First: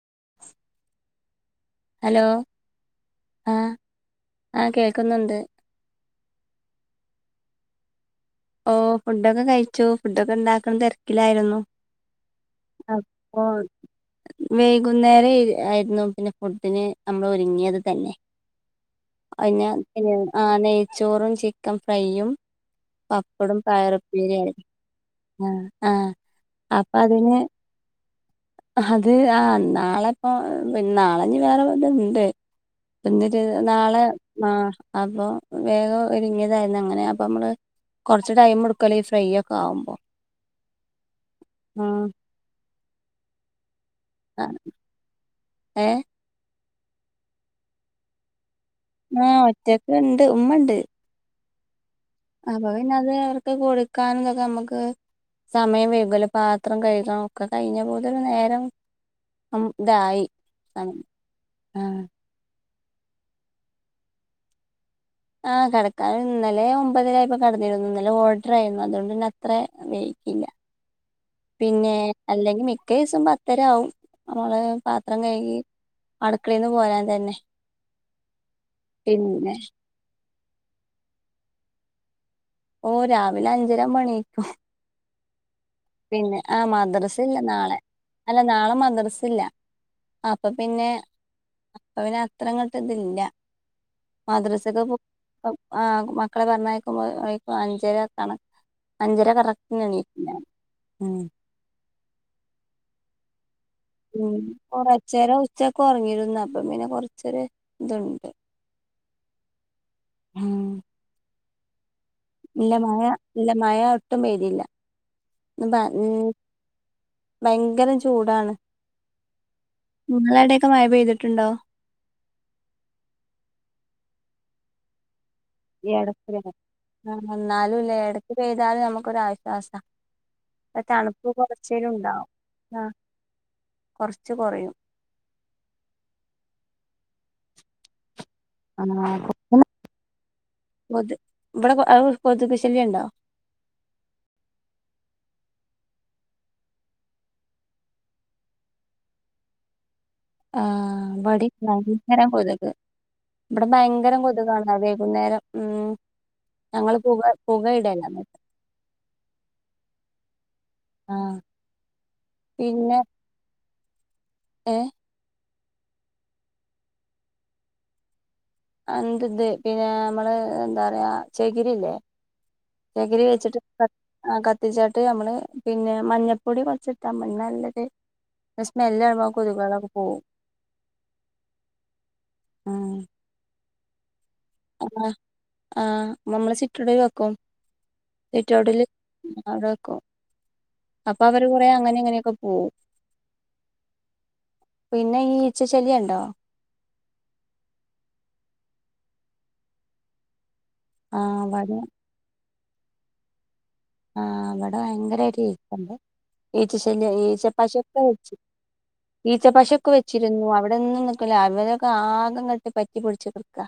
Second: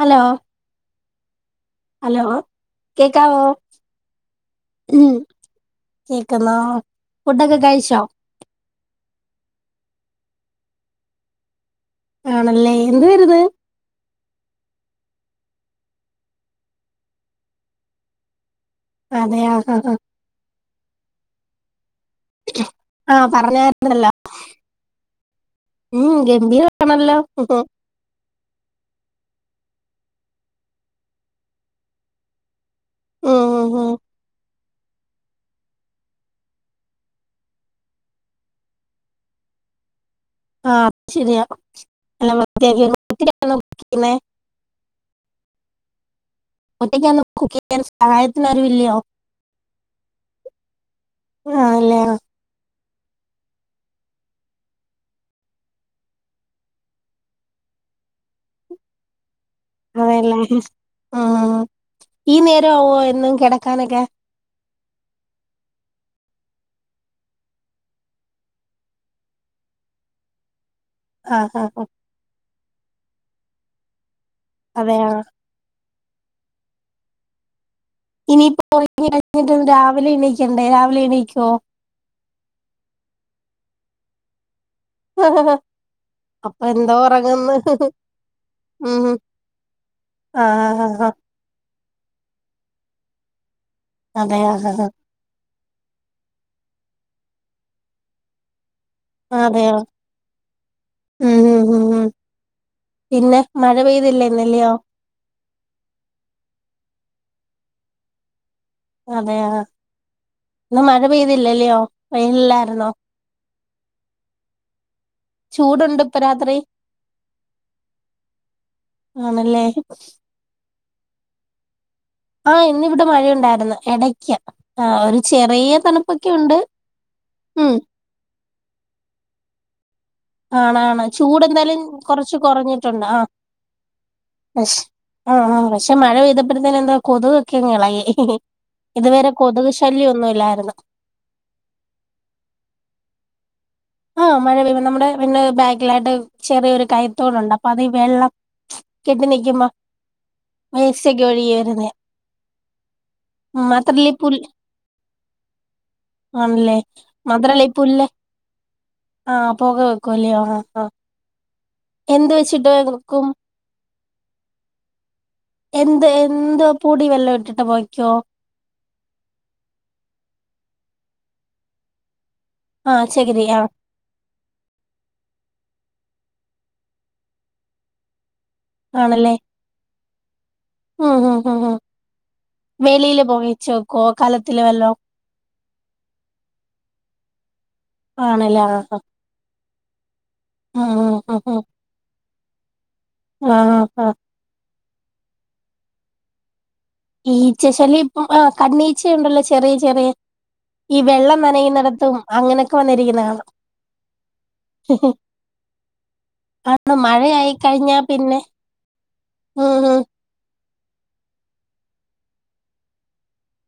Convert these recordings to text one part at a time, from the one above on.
Hello hello hello കേക്കാവോ? ആഹ് ആഹ് ഉം കേൾക്കുന്നുണ്ട് കേക്കുന്നോ ഫുഡൊക്കെ ക കഴിച്ചോ? ഓ ഫുഡൊക്കെ കഴിച്ചു ഫുഡൊക്കെ ഉണ്ടാക്കണം തിരക്കിലായിരുന്നു ആണല്ലേ എന്തുവായിരുന്ന് അപ്പൊ വൈകുന്നേരം ആയിരുന്നു പിന്നെ ഫുഡിന് നമ്മൾ ഒരുങ്ങിയത് തന്നെ അതെ അ ആ ആ [unintelligible] ആന്നേ ചോറും ചിക്കൻ ഫ്രൈയും ആ ആ പ പറഞ്ഞായിരുന്നല്ലോ ആഹ് ആഹ് ഉം അപ്പൊ ഗംഭീരാണല്ലോ. അതിന് അത് ആഹ് നാളെപ്പൊ പി നാളെഞ്ഞി വേറെ വടെണ്ട്. പിന്നൊരു ഉം ഉം നാളെ ആഹ് അപ്പൊ വേഗം ഒരുങ്ങിയതായിരുന്നു അങ്ങനെ അപ്പൊ നമ്മള് കുറച്ച് ടൈം എടുക്കല്ലോ ഈ ഫ്രൈ ഒക്കെ ആവുമ്പോ ആഹ ശരിയാ എല്ലാ വൃത്തിയാക്കി [unintelligible] ആ ഏ ഒറ്റക്കാണോ കുക്കിയാറ് സഹായത്തിന് ആരും ഇല്ലയോ ആ ഒറ്റക്ക ഉണ്ട് ഉമ്മണ്ട് ആ ല്ലേ [inaudible] പിന്നെ അത് അവർക്ക് കൊടുക്കാനതൊക്കെ നമുക്ക് സമയം വൈകൂല്ലോ പാത്രം കഴുകണം ഒക്കെ കഴിഞ്ഞ [unintelligible] നേരം ഇതായി അതെല്ല ആ ആഹ് ഈ നേ രാവോ എന്നും കിടക്കാനൊക്കെ ആഹ കിടക്കാൻ ഇന്നലെ ഒമ്പതിനരായിപ്പ കടന്നിരുന്നു ഇന്നലെ ഓർഡർ ആയിരുന്നു അതുകൊണ്ട് തന്നെ അത്ര വൈകില്ലാ ആ ആ ആ പിന്നെ അല്ലെങ്കിൽ മിക്ക ദിവസം പത്തര ആവും നമ്മള് അതെയോ പാത്രം കഴുകി അടുക്കളയിന്ന് പോരാൻ തന്നെ ഇനിയിപ്പോ ഉറങ്ങ പിന്നെ കഴിഞ്ഞിട്ടൊന്ന് രാവിലെ എണീക്കണ്ടേ രാവിലെ എണീക്കുവോ ഓ രാവിലെ അഞ്ചരാവുമ്പോ എണീക്കും ആ ഹ ഹാ പിന്നെ ആഹ മദ്രസ ഇല്ല നാളെ അല്ല നാളെ ഉം മദ്രസല്ല അപ്പൊ ആഹ് പിന്നെ ആഹ് ആഹ് ഇപ്പൊ പിന്നെ അത്ര അങ്ങോട്ട് ഇതില്ല അതെ ആഹ് മദ്രസക്കെ ആഹ് ആ മക്കളെ പറഞ്ഞയക്കുമ്പോ അഞ്ചര കണക്ക അഞ്ചര അതെയോ കറകറ്റ്ന്ന് എണീക്കും ഉം ഉം ഉം ഉം പിന്നെ മഴ പെയ്തില്ലേ ഉം ഇന്നലെയോ കൊറച്ചേരം ഉച്ചക്ക് ഉറങ്ങിരുന്നു അപ്പ പിന്നെ കൊറച്ച് ഇച്ചെരെ ഇതുണ്ട് അതെയാ ഇന്ന് മഴ പെയ്തി ല്ലല്ലോയോ ഇല്ല മയ ഇല്ല മഴ ഒട്ടും പെയ്‌തീല്ല ഇന്ന് ഭയ ചൂടുണ്ട് മ് ഇപ്പൊ രാത്രി ഭയങ്കരം ചൂടാണ് ആണല്ലേ മ് ങ്ങളെവടെക്കെ മഴ പെയ്തിട്ട് ട്ട്ണ്ടോ ആ ഇന്നിവിടെ മഴയുണ്ടായിരുന്നു ഇടക്ക് ആ ഒരു ചെറിയ തണുപ്പൊക്കെ ഇടെക്ക് ഉണ്ട് ആ ഉം എന്നന്നാലുംലേ ഇടക്ക് പെയ്താലും നമുക്കൊരാശ്വാസ ആണാണ് ചൂട് എന്തായാലും ഉണ്ടാവും കൊറച്ച് കൊറഞ്ഞിട്ടുണ്ട് ആ കൊറച്ച് കൊറയും പക്ഷ ആ ആ പക്ഷെ മഴ പെയ്തപ്പോഴത്തേനെന്തോ കൊതുക്കെങ്ങളെകി ആ ആ ഇല്ലായിരുന്നു കൊതു ഇബടെ അവ കൊതുകു ശല്ല്യണ്ടോ ആഹ മഴ പെയ്യുമ്പോ നമ്മുടെ പിന്നെ ബാക്കിലായിട്ട് ചെറിയൊരു കയ്ത്തോടുണ്ട് അപ്പൊ അത് ഈ വെള്ളം കെട്ടി നിക്കുമ്പോ ആഹ വേസ്റ്റ് ഒക്കെ ഒഴുകി ഇവടിം വരുന്നേ ഭയങ്കര കൊതുക് ഇബടെ മാത്രല്ല ഈ ഭയങ്കരം പുല്ല് കൊതുകാണ് വൈകുന്നേരം ഉം ആണല്ലേ ഞങ്ങള് പുക പുക ഇടല ആ പൊക വക്കു അല്ലയോ ഹാ അ ആഹ് എന്ത് വെച്ചിട്ടോ എങ്ങ്ക്കും എ എന്ത് എന്ത് പുടി വെല്ലോം ഇട്ടിട്ട് പൊകയ്ക്കോ എന്ത് ഇന്ത് പിന്നെ നമ്മള് ന്താ പറയാ ചെകിരില്ലേ ആഹ് ചകിരി വെച്ചിട്ട് ആഹ് കത്തി ആ കത്തിച്ചിട്ട് നമ്മള് പിന്നെ മഞ്ഞ പൊടി കൊറച്ച്ട്ടാ മതി നല്ലത് ആണല്ലേ മ് ഹ് ഹ് വെളിയില് പോയിച്ചോക്കോ ക്കോ ആ ആ നമ്മള് ചിറ്റൂടെ വെക്കും ആണല്ലേ ആഹ് സിറ്റൗട്ടില് ആഹ് അവിടെ വക്കും ഉം അപ്പൊ ഉം അവർ ഉം കുറെ അങ്ങനെ ഇങ്ങനൊക്ക പോകും ഉം ആഹ് ആഹ് പിന്നെ ഈ ഈച്ച ശല്ല്യം ണ്ടോ ഈച്ച ശല്യം ഇപ്പ ആ കണ്ണീച്ചയൊണ്ടല്ലോ ചെറിയ ചെറിയ ഈ വെള്ളം ആഹ് ഇവടിം നനയുന്നടത്തും അങ്ങനെ ഇപ്പൊ വന്നിരിക്കുന്ന കാണാം ആ ഇവിടെ ഭയങ്കര ആയിട്ട് ഈച്ചണ്ട് ആണ് ഈച്ചശല്യ ഈച്ച മഴയായി കഴിഞ്ഞാ പശൊക്കെ വെച്ചി പിന്നെ ഉം ഈച്ചപശൊക്കെ ഉം വെച്ചിരുന്നു അവിടെ [unintelligible] നിക്കൂല അവരൊക്കെ ആകെങ്ങട്ട് പറ്റിപിടിച്ചു നിക്കാ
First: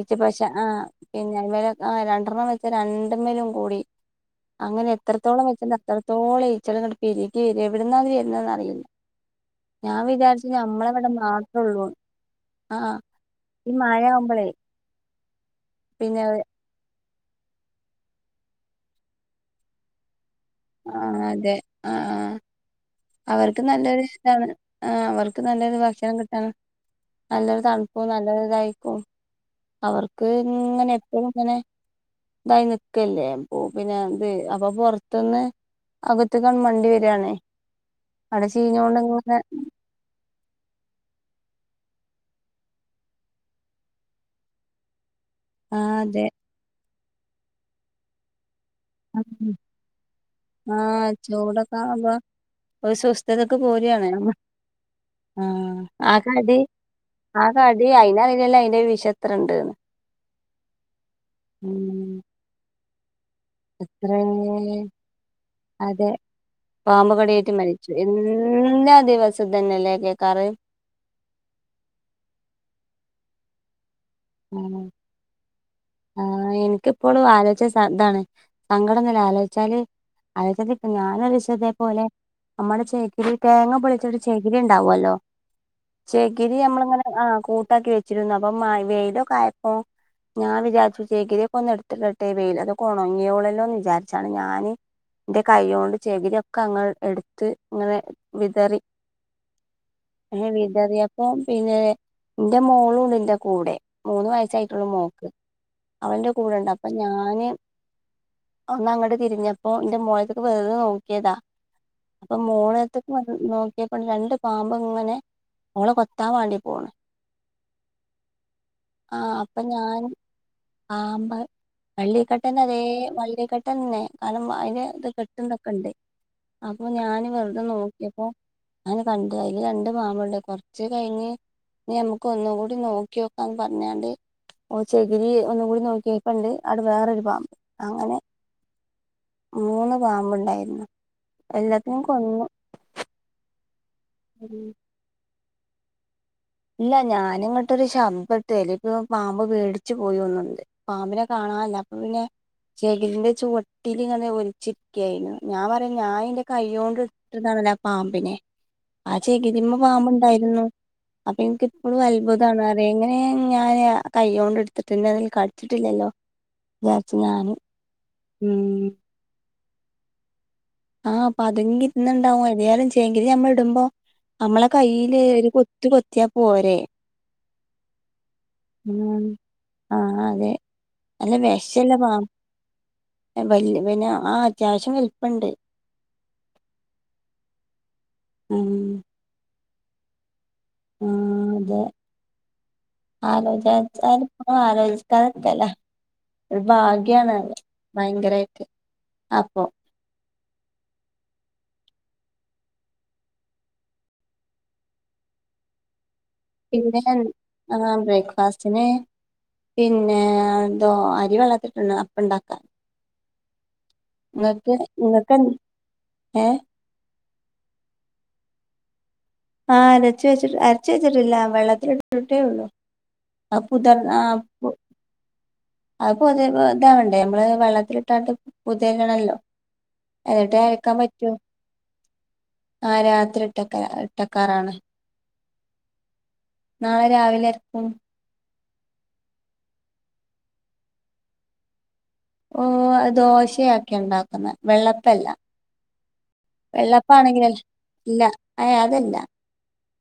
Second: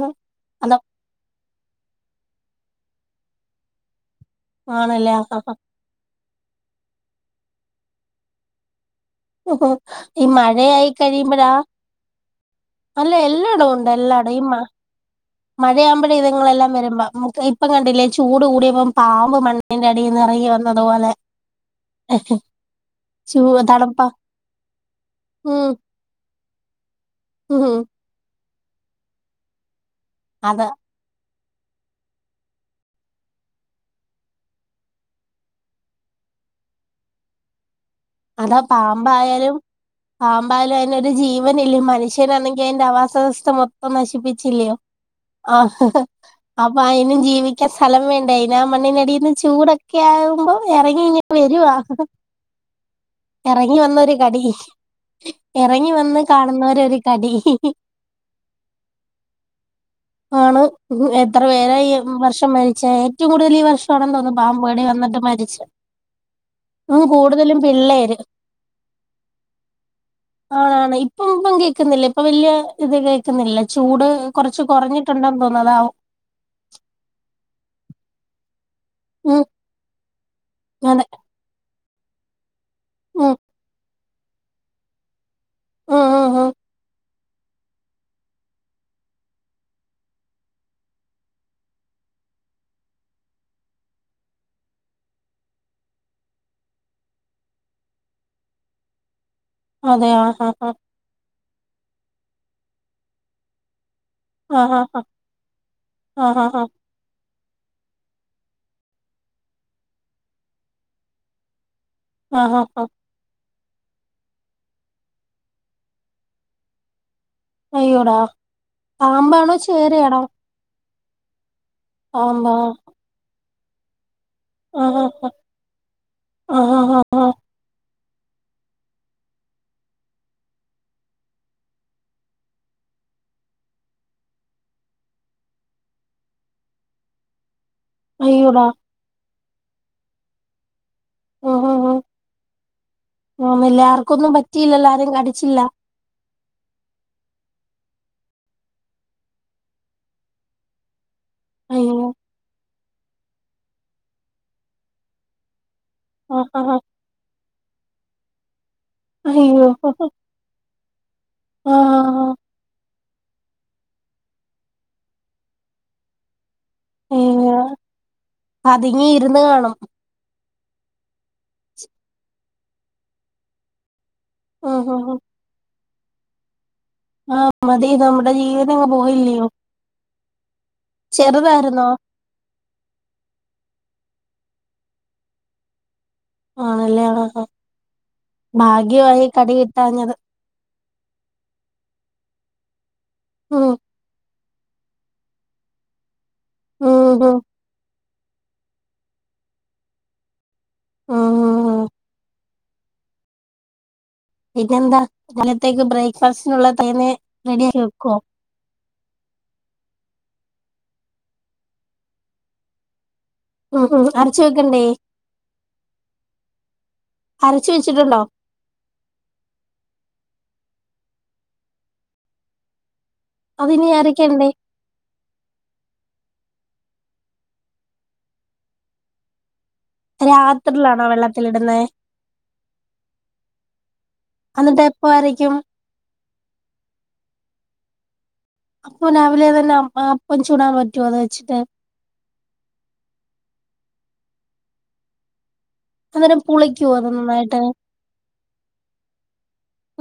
ഈച്ച പശ ആ അത പിന്നെ [unintelligible] രണ്ടെണ്ണം വെച്ചാ രണ്ടീമേലും കൂടി അങ്ങനെ ആണല്ലേ എത്രത്തോളം വെച്ചണ്ട് അത്രത്തോളെ ഈച്ചകൾ ഇങ്ങനെ പെരുകി വരാ എവിടന്ന വരുന്നന്ന് അറിയില്ല ഞാൻ വിചാരിച്ച് മഴ ആയി ഞമ്മളവിടെ കഴിയുമ്പോള മാത്രൊള്ളൂന്ന് ആഹ് അല്ല എല്ലായിടവും ഈ ഉണ്ട് എല്ലായിടവും ഈ മഴയാവുമ്പളേ മഴയാവുമ്പോഴ പിന്നെ ഇതങ്ങളെല്ലാം വരുമ്പ ഇപ്പം കണ്ടില്ലേ ചൂട് കൂടിയപ്പം പാമ്പ് മണ്ണിന്റെ അടിന്ന് നീ വന്നതുപോലെ ആഹ് അതെ ആഹ് ആഹ് ചൂ അവർക്ക് തണുപ്പ നല്ലൊരു ഇതാണ് ആ അവർക്ക് ഉം നല്ലൊരു ഭക്ഷണം കി ആ നല്ലൊരു ഉം തണുപ്പും നല്ലൊരു തായി [unintelligible] അവർക്ക് അത ഇങ്ങനെ എപ്പഴും അങ്ങനെ ഇതായി നിക്കല്ലേ അപ്പൊ പിന്നെ ഇത് അപ്പൊ പൊർത്ത്ന്ന് അകത്ത്ക്കങ്ങട്ട് മണ്ടി വെരാണേ അതാ പാമ്പായാലും പാമ്പായാലും അയി ജീവനല്ലേ മനുഷ്യനാണെങ്കി അതിന്റെ ആവാസവസ്ഥ മൊത്തം നശിപ്പിച്ചില്ലയോ ആ ഹ് ഹ് പ്പ അയിനും ജീവിക്കാൻ സ്ഥലം വേണ്ടേ ന്നാ മണ്ണിനടിന്ന് ചൂടൊക്കെ ആകുമ്പോ ഇറങ്ങി ആഹ് ഇങ് വരുവാ ചൂടൊക്കെ ആവുമ്പോ ഒരു സുസ്ഥതക്ക് ഇറങ്ങി വന്നൊ പോരാണ് ഒരു കടി ആഹ് ഇറങ്ങി ആ വന്ന് കടി കാണുന്നോരൊരു കടി ആ ഹ് ഹ് കടി അയിനറിയില്ലല്ലോ അയിന്റെ വിഷത്രണ്ട്ന്ന് ആണ് എത്ര പേരായി ഈ ഉം വർഷം മ [unintelligible] ഏറ്റവും കൂടുതൽ ഈ വർഷാണെന്ന് എത്രേ തോന്നുന്നു പാമ്പ് കടി വന്നിട്ട് മരിച്ചേ അതെ പാമ്പ് കടിയേറ്റ് കൂടുതലും മരിച്ചു [unintelligible] എല്ലാ ദിവസം ഇതന്നെല്ലേ കേക്കാറ് ആണ് ഇപ്പം ഇപ്പം കേക്കുന്നില്ല ഇപ്പം വെല്യ ഇപ്പൊ ഇത് കേൾക്കുന്നില്ല ചൂട് കൊറച്ച് മ് കൊറഞ്ഞിട്ടുണ്ടെന്ന് തോന്നുന്നു അതാവും ആ എനിക്കിപ്പളും ആലോയ്ച താണ് സങ്കടം വെരും ഉം ആലോയിച്ചാല് അതെ [unintelligible] പോലെ നമ്മുടെ ചേക്കില് ഉം തേങ്ങ പൊളിച്ചെടു ചെക് രി ഉണ്ടാവല്ലോ ഉം ഉം ഉം ചെകിരി നമ്മള ഇങ ആ കൂട്ടാക്കി വെച്ചിരുന്നു അപ്പം മ വെ കായപ്പോ ഞാൻ വിചാരിച്ചു ചെകിരിയൊക്കെ ഒന്ന് എടുത്തിട്ടട്ടെ വെയിൽ ഒണങ്ങീണല്ലോ വിചാരിച്ചാണ് ഞാന് ന്റെ കൈയ്യോണ്ട് ചെകിരിയൊക്കെ അങ് എടുത്ത് ഇങ്ങനെ വിതറി അതെയാ ഏ ഹാ ഹാ വിതറിയപ്പോ പിന്നെ ന്റെ മോളൂണ്ട് ന്റെ കൂടെ മൂന്ന് ആഹ് വയസ്സായിട്ടുള്ളൂ ആഹ് ആഹ് മോക്ക് അവളെന്റെ ആഹ് ആഹ് കൂടെണ്ട് അപ്പൊ ഞാന് ഒന്ന് അങ്ങട്ട് തിരിഞ്ഞപ്പോ ന്റെ മോളട്ത്ത്ക്ക് വെറ്തെ നോക്കിയതാ അപ്പൊ ആഹ് ആഹ് ആഹ് മോളെട്ത്ത് വന്ന് നോ പ്പണ്ട് രണ്ട് പാമ്പങ്ങനെ ഓളെ കൊത്താൻ വാണ്ടി പോണ് അയ്യോടാ ആ പാമ്പാണോ അപ്പൊ ഞാൻ ചേരയാണോ പാമ്പ് ആമ്പാ വെള്ളിക്കെട്ടന്റെ അതേ വള്ളി തന്നെ ആഹ് അയ്‌ന്റെ ആഹ് കെട്ടുന്നൊക്കെ ണ്ട് ആഹ് അപ്പൊ ആഹ് ആഹ് ഞാൻ ആഹ് വെറുതെ നോക്ക അപ്പോ ഞൻ കണ്ട് അയ്ൽ രണ്ട് പാമ്പോൾണ്ട് കൊറച്ച് കയിഞ്ഞ് ഞമ്മക് ഒന്നും കൂടി നോക്കിയോ പറഞ്ഞാണ്ട് ഓ ചെകിരി ഒന്നുംകൂടി നോക്കിയപ്പോണ്ട് അവിടെ വേറൊരു പാമ്പ് അങ്ങനെ അയ്യോടാ മൂന്ന് പാമ്പ്ണ്ടായിരുന്ന് എല്ലത്തിനും കൊന്നു മെല്ലാം ക്കൊന്നും ഉം പറ്റില്ലല ആരും കടിച്ചില്ല ഇല്ല ഞാനിങ്ങോട്ടൊരു ശബ്ദട്ടല്ല ഇപ്പ പാമ്പ് പേടിച്ചു പോയി ഒന്നുണ്ട് പാമ്പിനെ കാണാനല്ല അപ്പൊ അയ്യോ പിന്നെ ചെകിരിന്റെ ചുവട്ടില് ഇങ്ങനെ ഒലിച്ചിരിക്കായിരുന്നു ഞാൻ പറ ഞാൻ എന്റെ ആഹ് ആഹ് കൈയോണ്ട് ഇട്ത്തതാണ് ആ പാമ്പിനെ ആ അയ്യോ ചേകിതിമ്മ പാമ്പുണ്ടായിരുന്നു. അപ്പൊ എനിക്ക് ഇപ്പളും ആഹ് അത്ഭുത ആന്നറി എങ്ങനെയ ഞാന് കൈ്യോണ്ട് എടുത്തിട്ട്ന്ന അതിൽ കടിച്ചിട്ടില്ലല്ലോ. വിചാരിച്ചു ഏ ഞാന് ഉം അതിങ്ങ ഇരുന്ന് കാണും. ആഹ് അപ്പൊ അതെകി ന്ന് ഉണ്ടാകുയ [unintelligible] ച്യങ്കില് ഞമ്മൾ ഇടുമ്പോ നമ്മളെ ഉം ഉം ഉം കൈയ്യില് ഒരു കൊ ത് കൊത്തിയാ പോരെേ? ആ മതി നാം- ഉ ആഹ് അതെ അല്ല ചെറുതായിരുന്നോ വേഷലപ്പ [unintelligible] അത്യാവശ്യം വലിപ്യണ്ട്. ആണല്ലേ ആഹ് ഉം ഭാഗ്യമായി കട ട്ടാഞ്ഞത് ഉം അതെ ആലോജ ഉം ച്ചാലും ആഹ് ആലോചിക്കാതെക്കേലാ ഒരു ഉം ഭാഗ്യാണ് ഉം അത് ഭയങ്കരായിട്ട് അപ്പൊ ഉം ഉം ഉം. ഇതെന്താ ഇന്നത്തേക്ക് ബ്രേക്ക് ഫാസ്റ്റിനുള്ള പിന്നെ തേനെ ആ റെഡിയാക്കി വെക്കോ? ബ്രേക്ക്ഫാസ്റ്റിന് പിന്നെ ന്തോ അരി വള്ളത്തിട്ട്ണ്‌ അപ്പ ഇണ്ടാക്കാ. ഉം ഉം അരച്ചു വെക്കണ്ടേ ഏ അരച്ചു വെച്ചിട്ടുണ്ടോ? ആഹ് അരച്ച് വെച്ചിട്ട് അരച്ച് വെച്ചിട്ടില്ല വെള്ളത്തിലിട്ടിട്ടേ ഒള്ളു. അതിനി അരക്കണ്ടേ [unintelligible] അത് പൊതി ഇതാവണ്ടേ നമ്മള് വെള്ളത്തിലിട്ടാണ്ട് പൊതിരിണല്ലോ. എന്നിട്ടെ അരക്കാൻ രാത്രിയിലാണോ പറ്റൂ വെള്ളത്തിലിടുന്നേ ആ രാത്രി ഇട്ടക്ക ഇട്ടക്കാറാണ്. എന്നിട്ട് എപ്പ അരയ്ക്കും നാളെ രാവിലെ അരക്കും. അപ്പൊ രാവിലെ തന്നെ അ അപ്പം ചൂടാൻ പറ്റുവോ അത് വെച്ചിട്ട്? ഓ ദോശയാക്കെ ഉണ്ടാക്കുന്നേ വെള്ളപ്പല്ല. അന്നേരം പുളിക്കുവോ അത് വെള്ളപ്പ നന്നായിട്ട് ആണെങ്കിലല്ല അ അതല്ല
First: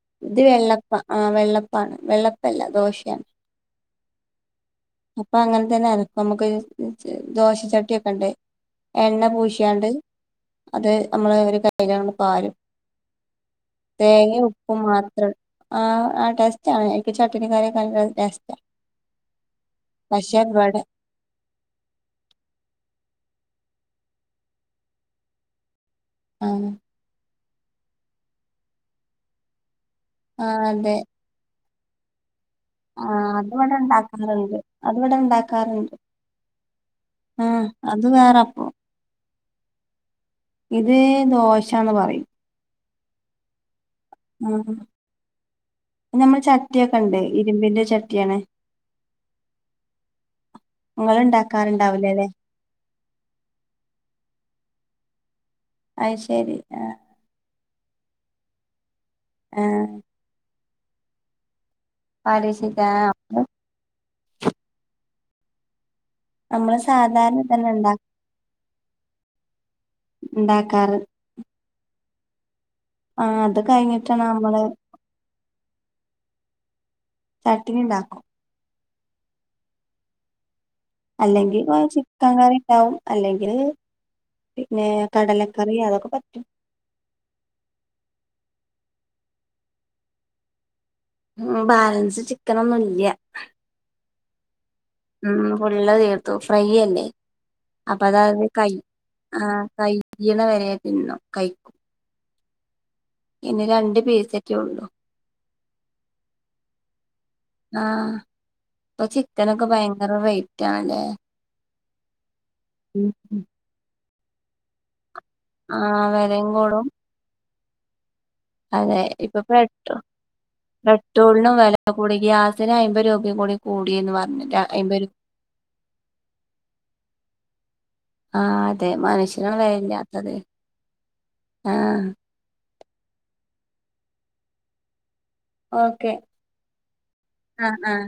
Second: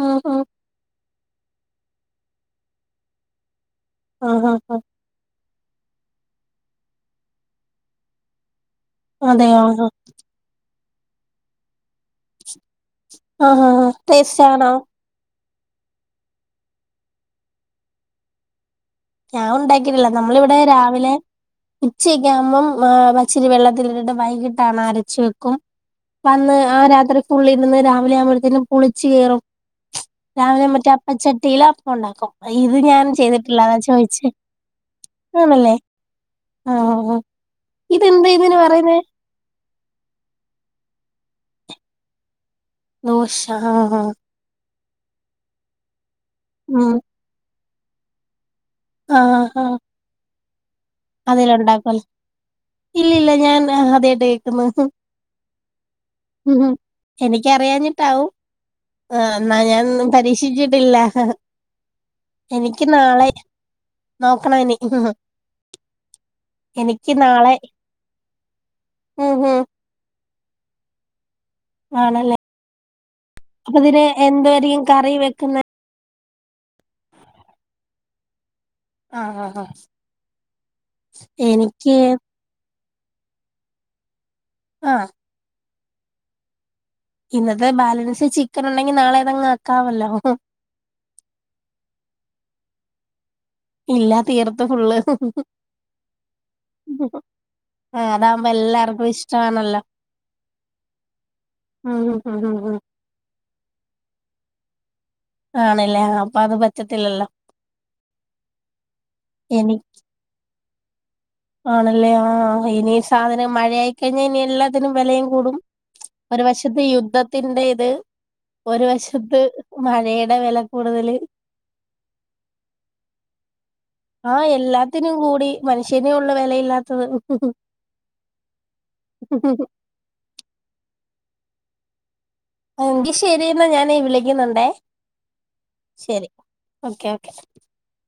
ഉം ഉം ഇത് വെള്ളപ്പ ആ വെള്ളപ്പാണ് വെള്ളപ്പല്ല ദോശയാണ്. ആ ആ ആ അപ്പൊ അങ്ങനെ തന്നെയരക്കാ നമുക്ക് ദോശചട്ടിയൊക്കെണ്ട്. അതെയോ അത് നമ്മള് ഒരു കയിലാണ്ട് പാരും. ആ ആ ആ തേങ്ങയും ടേസ്റ്റാണോ? ഉപ്പും മാത്രം ആ ആ ടെസ്റ്റാണ് അയിക്ക് ചട്ടിനി കറിയൊക്കെ നല്ല ടേസ്റ്റാ. ഞാൻ ഉണ്ടാക്കിട്ടില്ല പക്ഷെ നമ്മളിവിടെ ഇവിടെ രാവിലെ ഉച്ചക്കേവുമ്പം ഏഹ് ച്ചരി വെള്ളത്തിലിട്ടിട്ട് വൈകിട്ടാണ് അരച്ചു വെക്കും. വന്ന് ആ രാത്രി ഉള്ളിരുന്ന് രാവിലെ ആവുമ്പോഴത്തേനും പുളിച്ച് കേറും. ആ രാവിലെ മറ്റേ അതെ അപ്പ ചട്ടിലോ ഉണ്ടാക്കും. ഇത് ഞാൻ ചെയ്തിട്ടില്ലാന്ന് വെച്ച അതിവടെണ്ടാക്കാറുണ്ട് ആഹ് ആഹ് ആ അത് ഇതെന്താ വേറെ ഇതിന് അപ്പം പറയുന്നേ ഇത് ദോശാന്ന് പറിയും. ദോശ ആഹ് ആഹ് ഉം നമ്മള് ഉം ചട്ടിയൊക്കെ ഉണ്ട് ഇരുമ്പിന്റെ. ചട്ടിയാണ് ആഹ് ആഹ് നിങ്ങൾ അതില്ല ഉണ്ടാക്കല്ല ഉണ്ടാക്കാറുണ്ടാവില്ലല്ലേ ഇല്ല ഇല്ല ഞാൻ അദ്യായിട്ടാ ക്കുന്നത് അത് ശരി ആഹ് എനിക്കറിയാഞ്ഞി ട്ടൗ ആ എന്നാ ഞാൻ ആഹ് ഇന്ന് പരീക്ഷിച്ചി ട്ടില്ല എനിക്ക് പാരീസിക്കാ നാളെ നോക്കണെനി. നമ്മള് എനിക്ക് സാധാരണ നാളെ തന്നെ ഉണ്ടാ ഉം ഉം ഇണ്ടാക്കാറ് ആണല്ലേ അപ്പതിന് കഴിഞ്ഞിട്ടാണ് നമ്മള് എന്തുവാരിക്കും കറി വെക്കുന്നെ [unintelligible] ഉണ്ടാക്കും ആഹ് ആഹ് ആഹ് അല്ലെങ്കി ഓ എനിക്ക് ചിക്കങ്കറി ണ്ടാവും അല്ലെങ്കില് പിന്നെ ആഹ് കടലക്ക കറിയാതൊക്കെ പറ്റും ഇന്നത്തെ ബാലൻസ് ചിക്കൻ ഉണ്ടെങ്കി നാളെ ഏതങ്ങ് ആക്കാമല്ലോ ഉ ബാലൻസ് ചിക്കനൊന്നും ഇല്ല ഇല്ല തീർ ഉ ഫുള്ള് തീർത്തു ഫ്രൈ അല്ലേ അപ്പ ആഹ് അതത് അതാവുമ്പോ കൈ എല്ലാർക്കും ഇഷ്ടാണല്ലോ കയ്യണ വരെ തിന്നോ കഴിക്കും ഉം ഉം ഉം ഉം പിന്നെ രണ്ട് പീസ് കേ ഉണ്ടോ ആണല്ലേ ആ അപ്പൊ അത് പറ്റത്തില്ലല്ലോ ആഹ ഇപ്പൊ ചിക്കനൊക്കെ എനി ഭയങ്കര റേറ്റ് റ്റാണ് ല്ലേ ആണല്ലേ ആ ഇനി സാധനം മഴയായി കഴിഞ്ഞ ഇനി എല്ലാത്തിനും വലയും കൂടും ആഹ് ഒരു വെലയും വശത്തെ കൂടും യുദ്ധ തിൻന്റേത് അതെ ഇപ്പൊ പെട്രോ വില കൂടുതല് പെട്രോളിനും വേല കൂടി ഗ്യാസിന് അയ്മ്പ രൂപയും കൂടി കൂടിന്ന് ആഹ് പറഞ്ഞിട്ട് അയ്മ്പത് രൂ എല്ലാത്തിനും കൂടി മനുഷ്യനെയുള്ളൂ വെലയില്ലാത്തത്. ആഹ് അതെ മനുഷ്യനാണ് വെലയില്ലാത്തത് ആഹ് എങ്കി ശരിന്നാ ഞാനെ വിളിക്കുന്നുണ്ടേ. ഓക്കെ ശരി ഓക്കെ ആഹ് ആഹ്